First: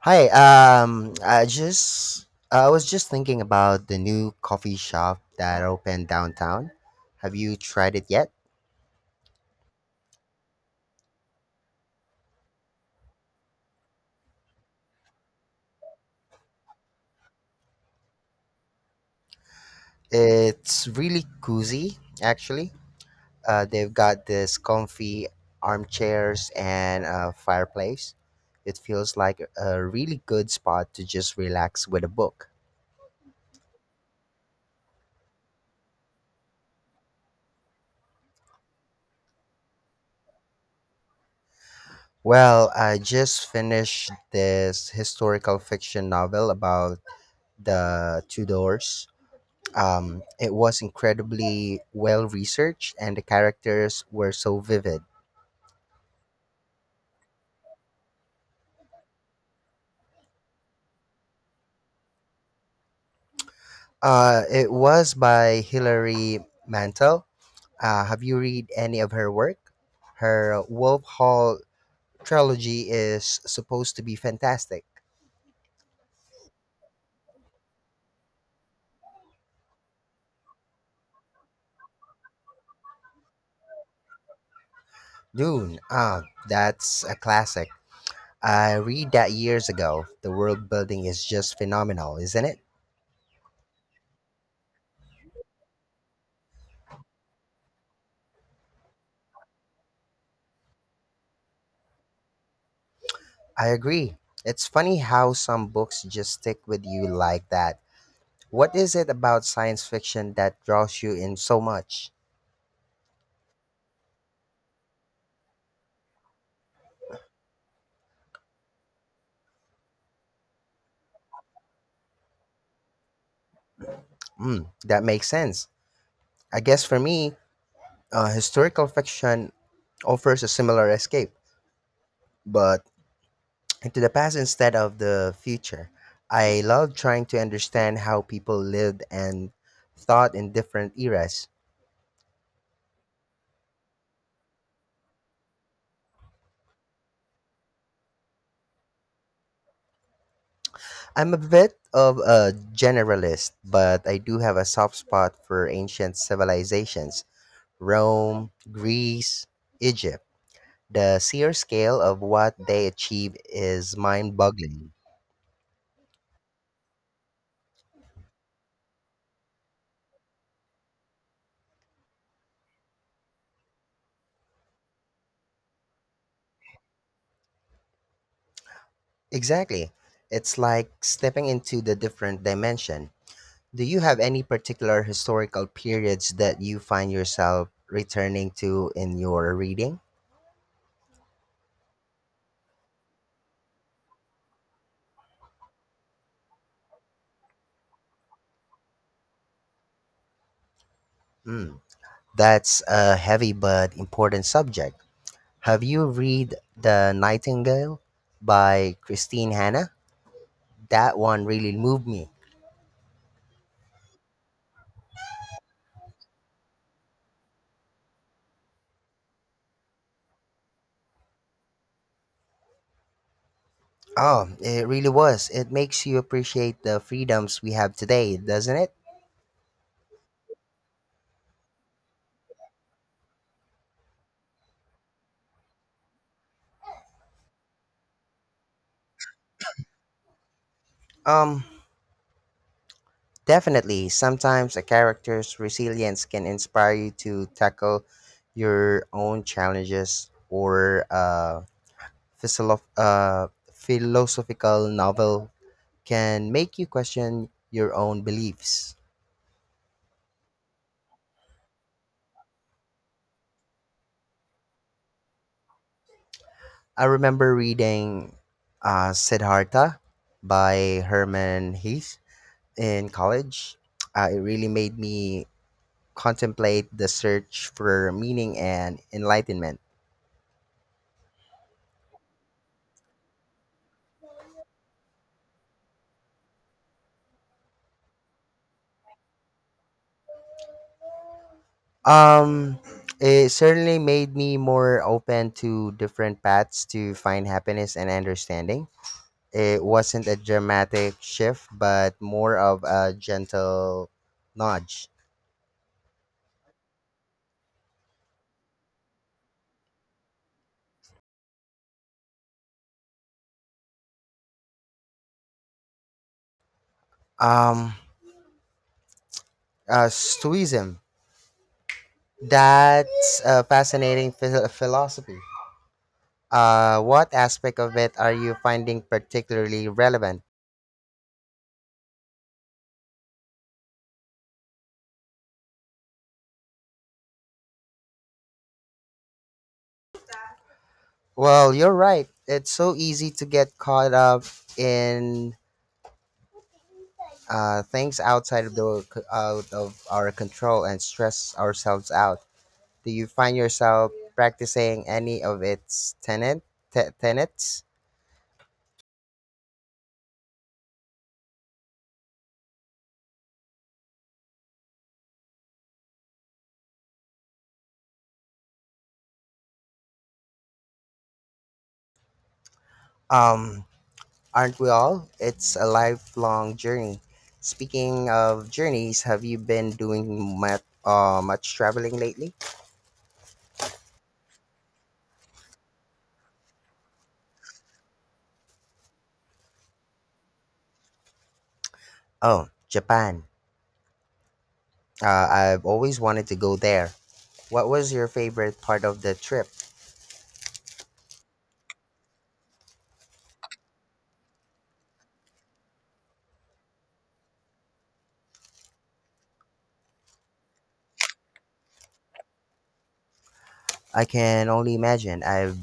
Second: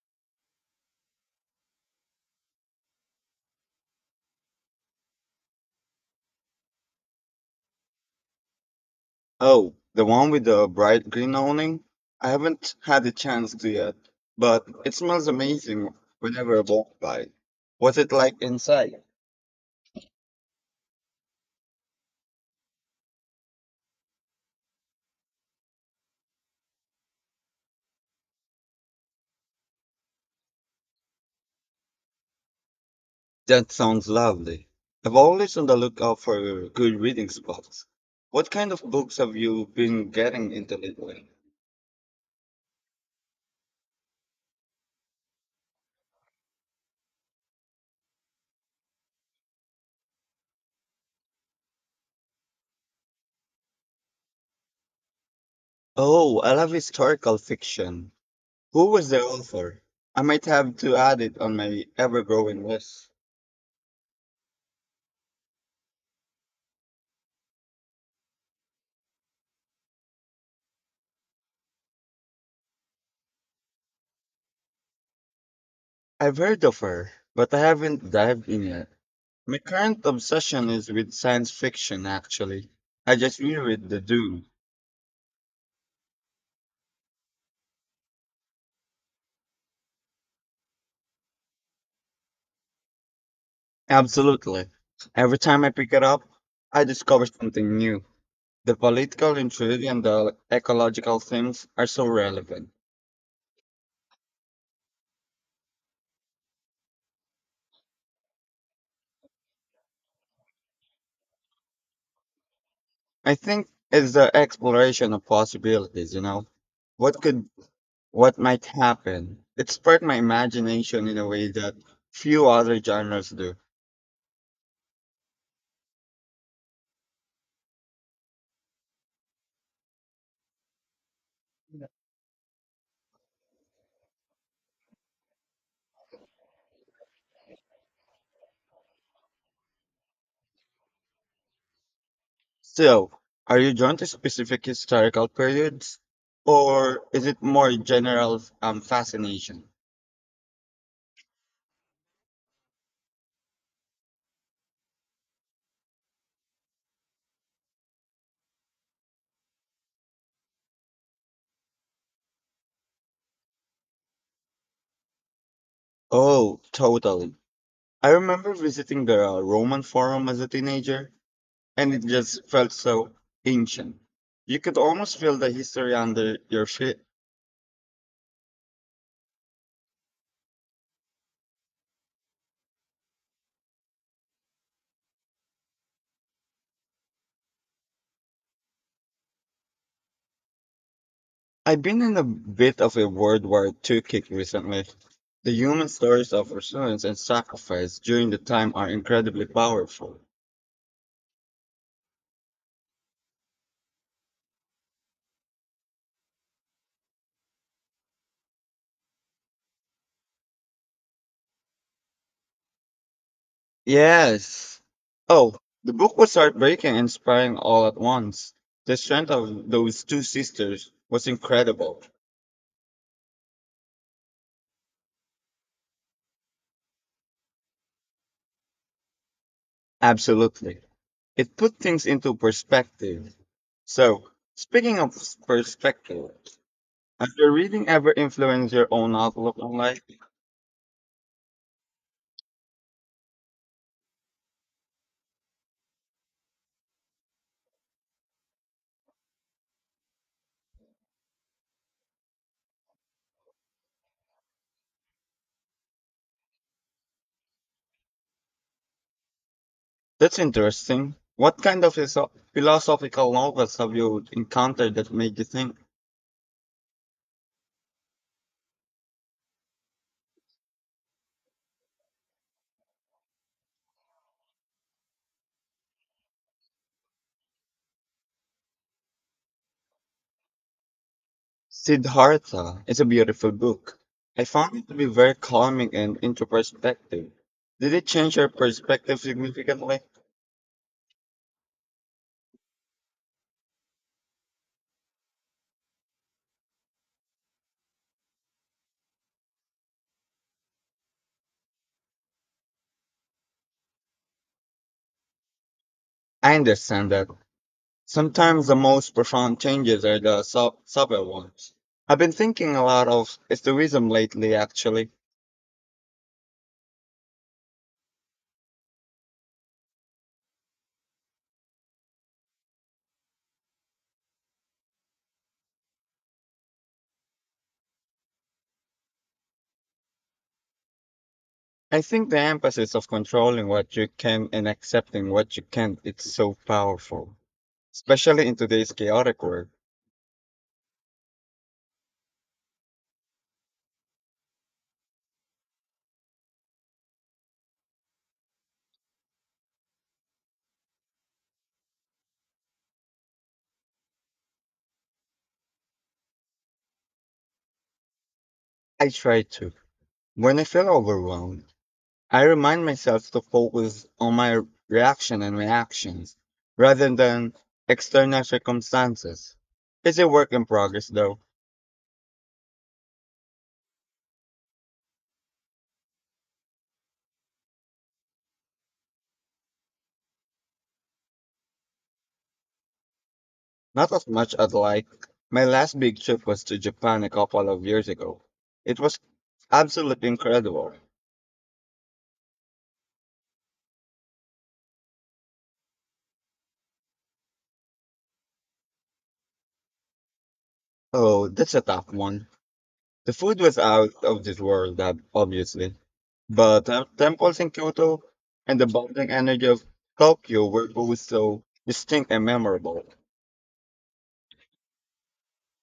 Hi, I just I was just thinking about the new coffee shop that opened downtown. Have you tried it yet? Oh, the one with the bright green awning? I haven't had a chance to yet, but it smells amazing whenever I walk by. What's it like inside? It's really cozy, actually. They've got this comfy armchairs and a fireplace. It feels like a really good spot to just relax with a book. That sounds lovely. I'm always on the lookout for good reading spots. What kind of books have you been getting into lately? Well, I just finished this historical fiction novel about the Tudors. It was incredibly well researched, and the characters were so vivid. Oh, I love historical fiction. Who was the author? I might have to add it on my ever-growing list. It was by Hilary Mantel. Have you read any of her work? Her Wolf Hall trilogy is supposed to be fantastic. I've heard of her, but I haven't dived in yet. My current obsession is with science fiction, actually. I just reread The Dune. Dune, ah, that's a classic. I read that years ago. The world building is just phenomenal, isn't it? Absolutely. Every time I pick it up, I discover something new. The political intrigue and the ecological themes are so relevant. I agree. It's funny how some books just stick with you like that. What is it about science fiction that draws you in so much? I think it's the exploration of possibilities, you know? What could, what might happen? It sparked my imagination in a way that few other genres do. Mm, that makes sense. I guess for me, historical fiction offers a similar escape, but into the past instead of the future. I love trying to understand how people lived and thought in different eras. So, are you drawn to specific historical periods, or is it more general fascination? I'm a bit of a generalist, but I do have a soft spot for ancient civilizations: Rome, Greece, Egypt. The sheer scale of what they achieve is mind boggling. Oh, totally. I remember visiting the Roman Forum as a teenager, and it just felt so ancient. You could almost feel the history under your feet. Exactly. It's like stepping into the different dimension. Do you have any particular historical periods that you find yourself returning to in your reading? I've been in a bit of a World War II kick recently. The human stories of resilience and sacrifice during the time are incredibly powerful. Mm, that's a heavy but important subject. Have you read The Nightingale by Christine Hanna? That one really moved me. Yes. Oh, the book was heartbreaking and inspiring all at once. The strength of those two sisters was incredible. Oh, it really was. It makes you appreciate the freedoms we have today, doesn't it? Absolutely. It put things into perspective. So, speaking of perspective, has your reading ever influenced your own outlook on life? Um, Definitely. Sometimes a character's resilience can inspire you to tackle your own challenges, or a philosophical novel can make you question your own beliefs. That's interesting. What kind of philosophical novels have you encountered that made you think? I remember reading Siddhartha by Herman Hesse in college. It really made me contemplate the search for meaning and enlightenment. Siddhartha is a beautiful book. I found it to be very calming and into perspective. Did it change your perspective significantly? Um, it certainly made me more open to different paths to find happiness and understanding. It wasn't a dramatic shift, but more of a gentle nudge. I understand that sometimes the most profound changes are the subtle ones. I've been thinking a lot of stoicism lately, actually. Um, Stoicism. That's a fascinating philosophy. What aspect of it are you finding particularly relevant? I think the emphasis of controlling what you can and accepting what you can't is so powerful, especially in today's chaotic world. Well, you're right. It's so easy to get caught up in things outside of the out of our control and stress ourselves out. Do you find yourself practicing any of its tenets? I try to. When I feel overwhelmed, I remind myself to focus on my reaction and reactions rather than external circumstances. It's a work in progress though, Um, aren't we all? It's a lifelong journey. Speaking of journeys, have you been doing much traveling lately? not as much as like my last big trip was to Japan a couple of years ago. It was absolutely incredible. Oh, Japan. Uh, I've always wanted to go there. What was your favorite part of the trip? Oh, that's a tough one. The food was out of this world, obviously, but the temples in Kyoto and the bubbling energy of Tokyo were both so distinct and memorable. I can only imagine. I've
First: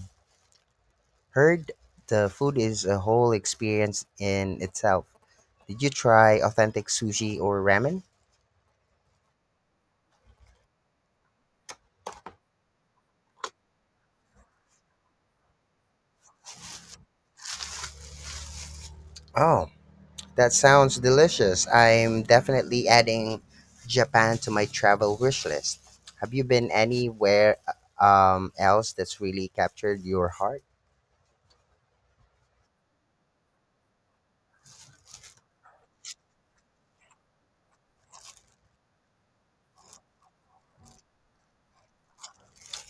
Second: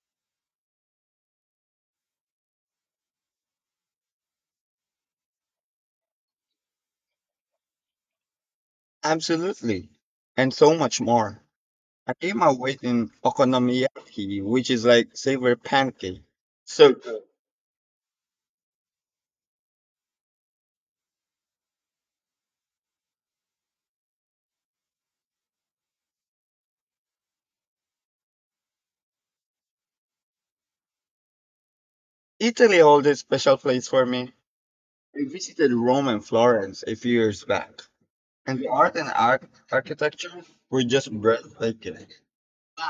heard the food is a whole experience in itself. Did you try authentic sushi or ramen? Absolutely. And so much more. I gave my weight in okonomiyaki, which is like savory pancake. So good. Oh, that sounds delicious. I'm definitely adding Japan to my travel wish list. Have you been anywhere else that's really captured your heart? Italy holds a special place for me. I visited Rome and Florence a few years back, and the art and architecture were just breathtaking.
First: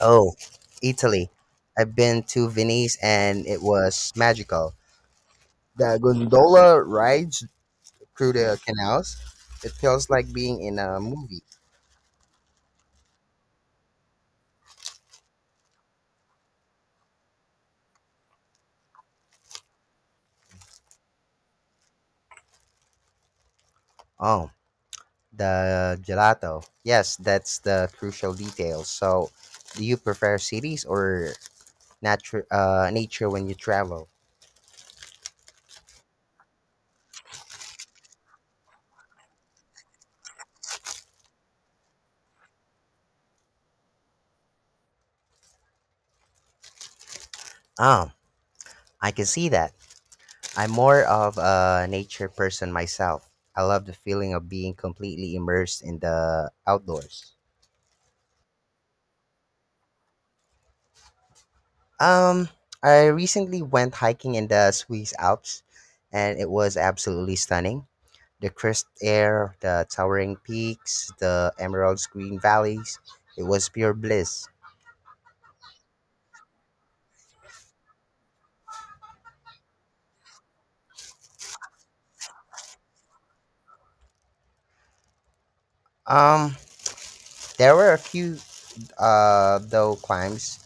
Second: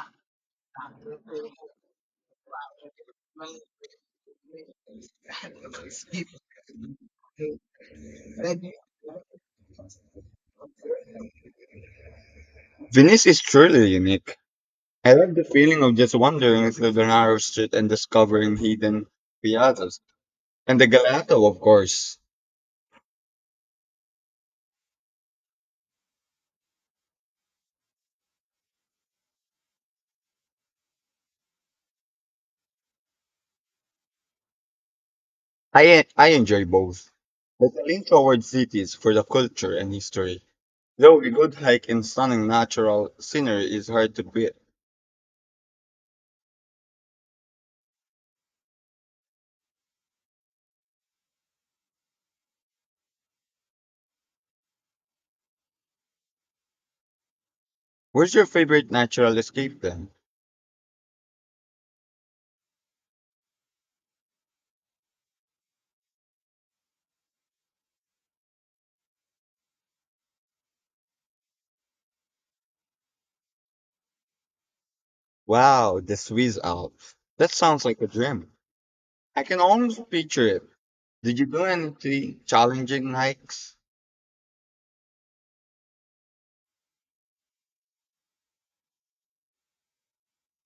Oh, Italy. I've been to Venice and it was magical. The gondola rides through the canals. It feels like being in a movie. Venice is truly unique. I love the feeling of just wandering through the narrow street and discovering hidden piazzas. And the gelato, of course. Oh, the gelato. Yes, that's the crucial detail. So, do you prefer cities or nature when you travel? I enjoy both. But I lean towards cities for the culture and history. Though a good hike in stunning natural scenery is hard to beat. Oh, I can see that. I'm more of a nature person myself. I love the feeling of being completely immersed in the outdoors. Where's your favorite natural escape then? Um, I recently went hiking in the Swiss Alps and it was absolutely stunning. The crisp air, the towering peaks, the emerald green valleys. It was pure bliss. Wow, the Swiss Alps. That sounds like a dream. I can almost picture it. Did you do any challenging hikes? Um, there were a few though climbs,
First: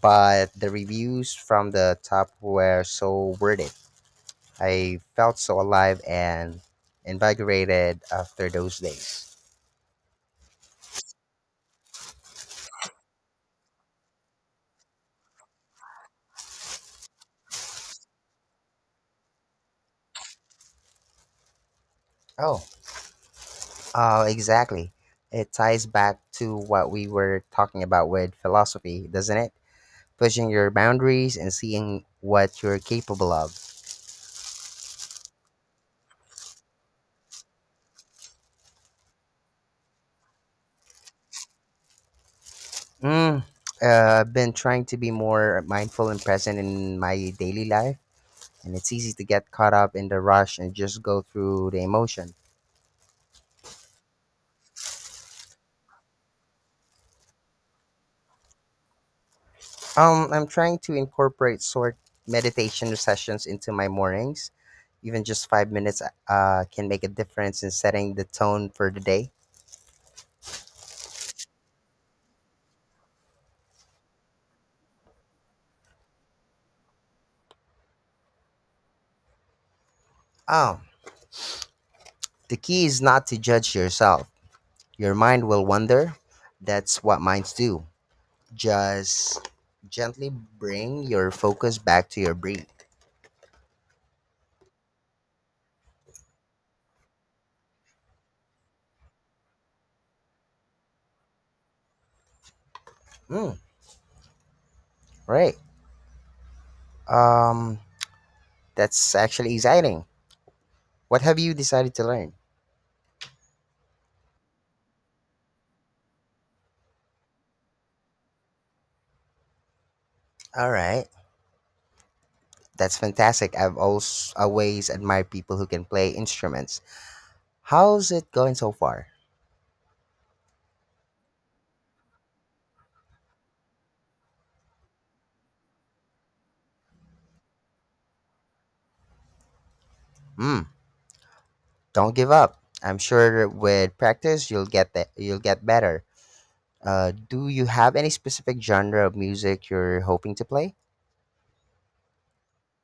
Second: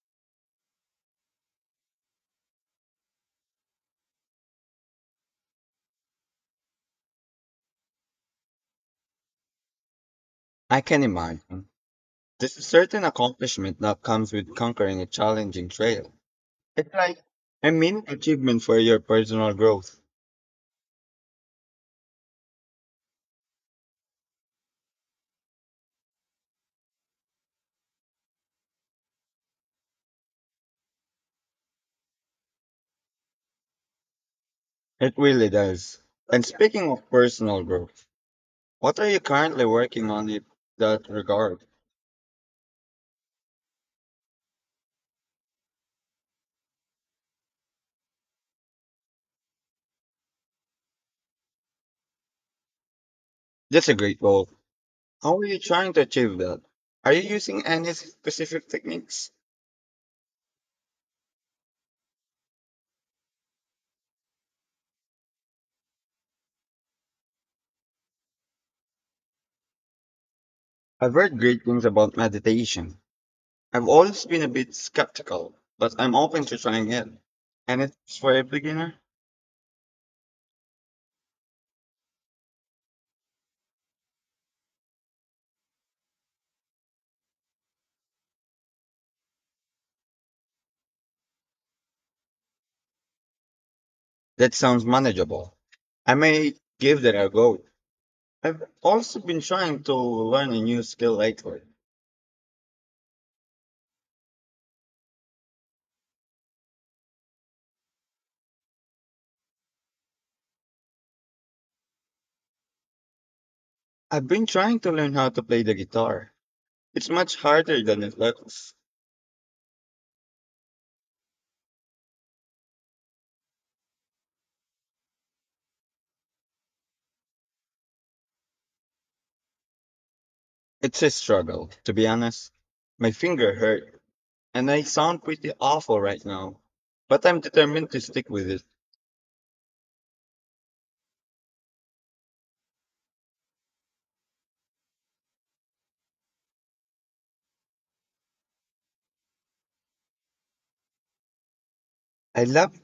but the reviews from the top were so worth it. I felt so alive and invigorated after those days. I can imagine. There's a certain accomplishment that comes with conquering a challenging trail. It's like a mini achievement for your personal growth. Oh, exactly. It ties back to what we were talking about with philosophy, doesn't it? Pushing your boundaries and seeing what you're capable of. It really does. And speaking of personal growth, what are you currently working on in that regard? Mm, uh, I've been trying to be more mindful and present in my daily life, and it's easy to get caught up in the rush and just go through the emotion. That's a great goal. How are you trying to achieve that? Are you using any specific techniques? I'm trying to incorporate short meditation sessions into my mornings. Even just 5 minutes can make a difference in setting the tone for the day. I've heard great things about meditation. I've always been a bit skeptical, but I'm open to trying it. And it's for a beginner? Oh, the key is not to judge yourself. Your mind will wander. That's what minds do. Just gently bring your focus back to your breath. That sounds manageable. I may give that a go. I've also been trying to learn a new skill lately. Mm. Right. Um, that's actually exciting. What have you decided to learn? I've been trying to learn how to play the guitar. It's much harder than it looks. All right. That's fantastic. I've always admired people who can play instruments. How's it going so far? It's a struggle, to be honest. My finger hurt, and I sound pretty awful right now. But I'm determined to stick with it. Hmm. Don't give up. I'm sure with practice you'll get better. Do you have any specific genre of music you're hoping to play? I love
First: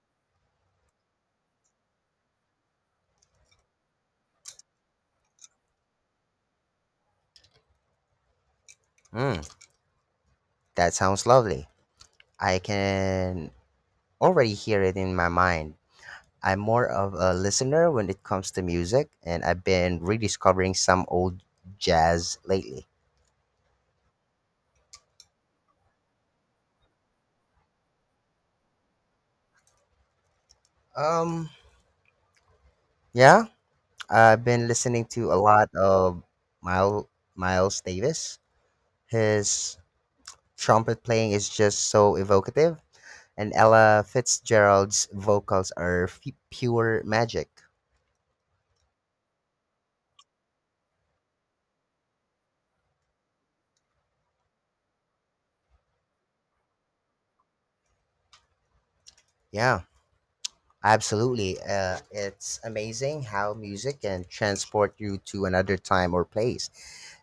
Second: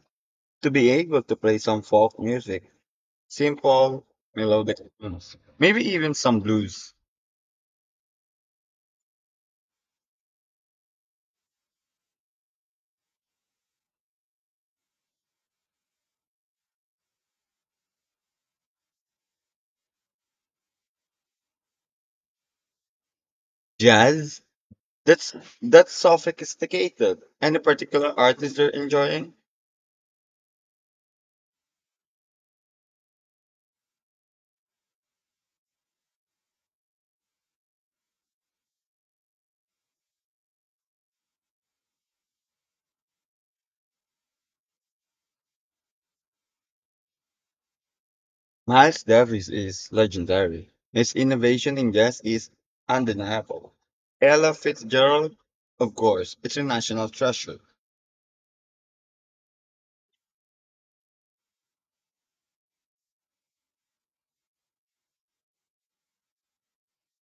to be able to play some folk music, simple, melodic tunes, maybe even some blues, Hmm. That sounds lovely. I can already hear it in my mind. I'm more of a listener when it comes to music, and I've been rediscovering some old jazz lately. jazz. That's that's sophisticated. Any particular artist you're enjoying? Um, yeah, I've been listening to a lot of Miles Miles Davis. His trumpet playing is just so evocative, and Ella Fitzgerald's vocals are pure magic. Miles Davis is legendary. His innovation in jazz is undeniable. Ella Fitzgerald, of course, it's a national treasure. Yeah, absolutely. It's amazing how music can transport you to another time or place.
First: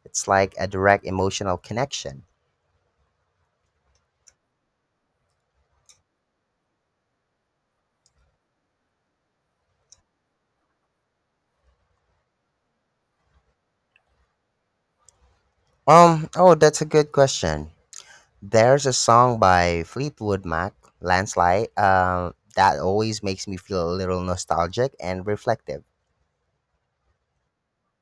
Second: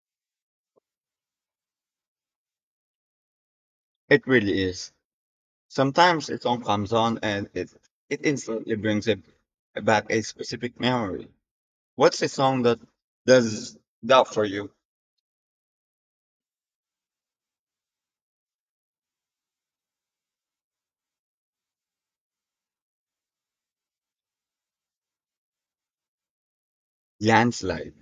It's like a direct emotional connection. It really is. Sometimes a song comes on and it instantly brings it back a specific memory. What's a song that does that for you? Oh, that's a good question. There's a song by Fleetwood Mac, Landslide, that always makes me feel a little nostalgic and reflective. Landslide.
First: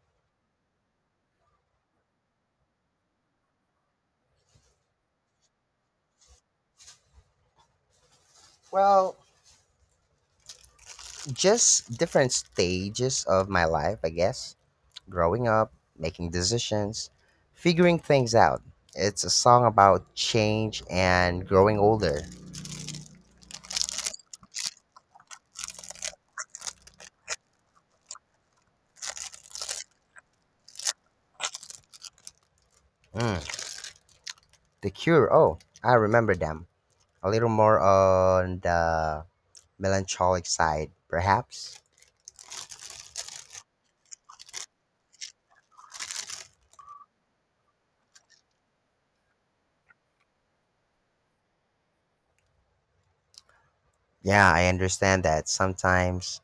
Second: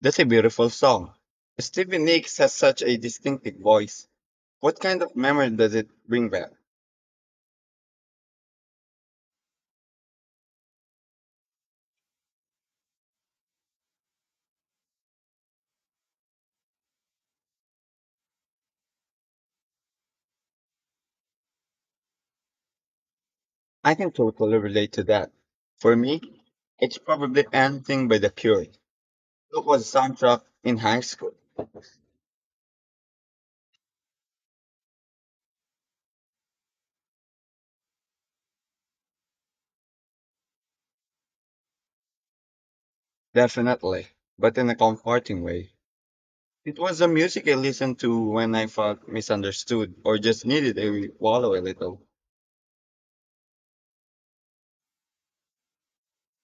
That's a beautiful song. Stevie Nicks has such a distinctive voice. What kind of memory does it bring back? Well, just different stages of my life, I guess. Growing up, making decisions, figuring things out. It's a song about change and growing older. I can totally relate to that. For me, it's probably anything by the Cure. It was a soundtrack in high school, Mm. The Cure, oh, I remember them. A little more on the melancholic side, perhaps. definitely, but in a comforting way. It was the music I listened to when I felt misunderstood or just needed a wallow a little. Yeah, I understand that sometimes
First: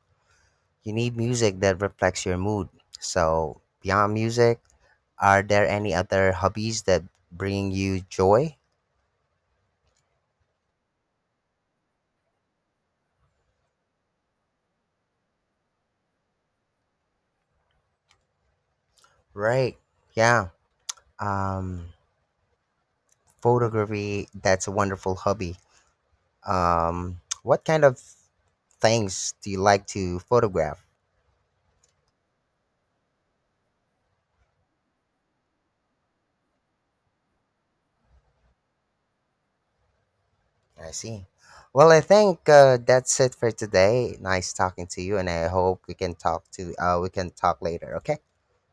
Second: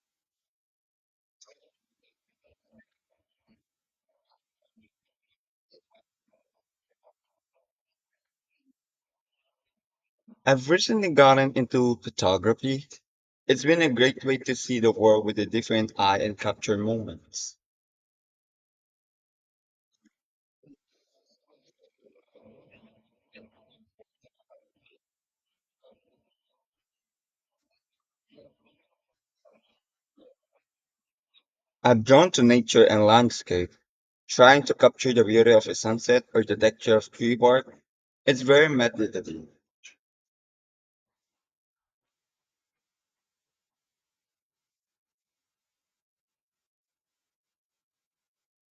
you need music that reflects your mood. So, beyond music, are there any other hobbies that bring you joy? I've recently gotten into photography. It's been a great way to see the world with a different eye and capture moments. Right. Yeah. Um, Photography, that's a wonderful hobby. What kind of things do you like to photograph? I'm drawn to nature and landscape trying to capture the beauty of a sunset or the texture of tree bark, it's very meditative. I see. Well, I think that's it for today. Nice talking to you, and I hope we can talk later. Okay.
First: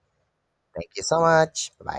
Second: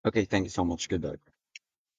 Okay, thank you so much. Thank you Goodbye. so much. Bye.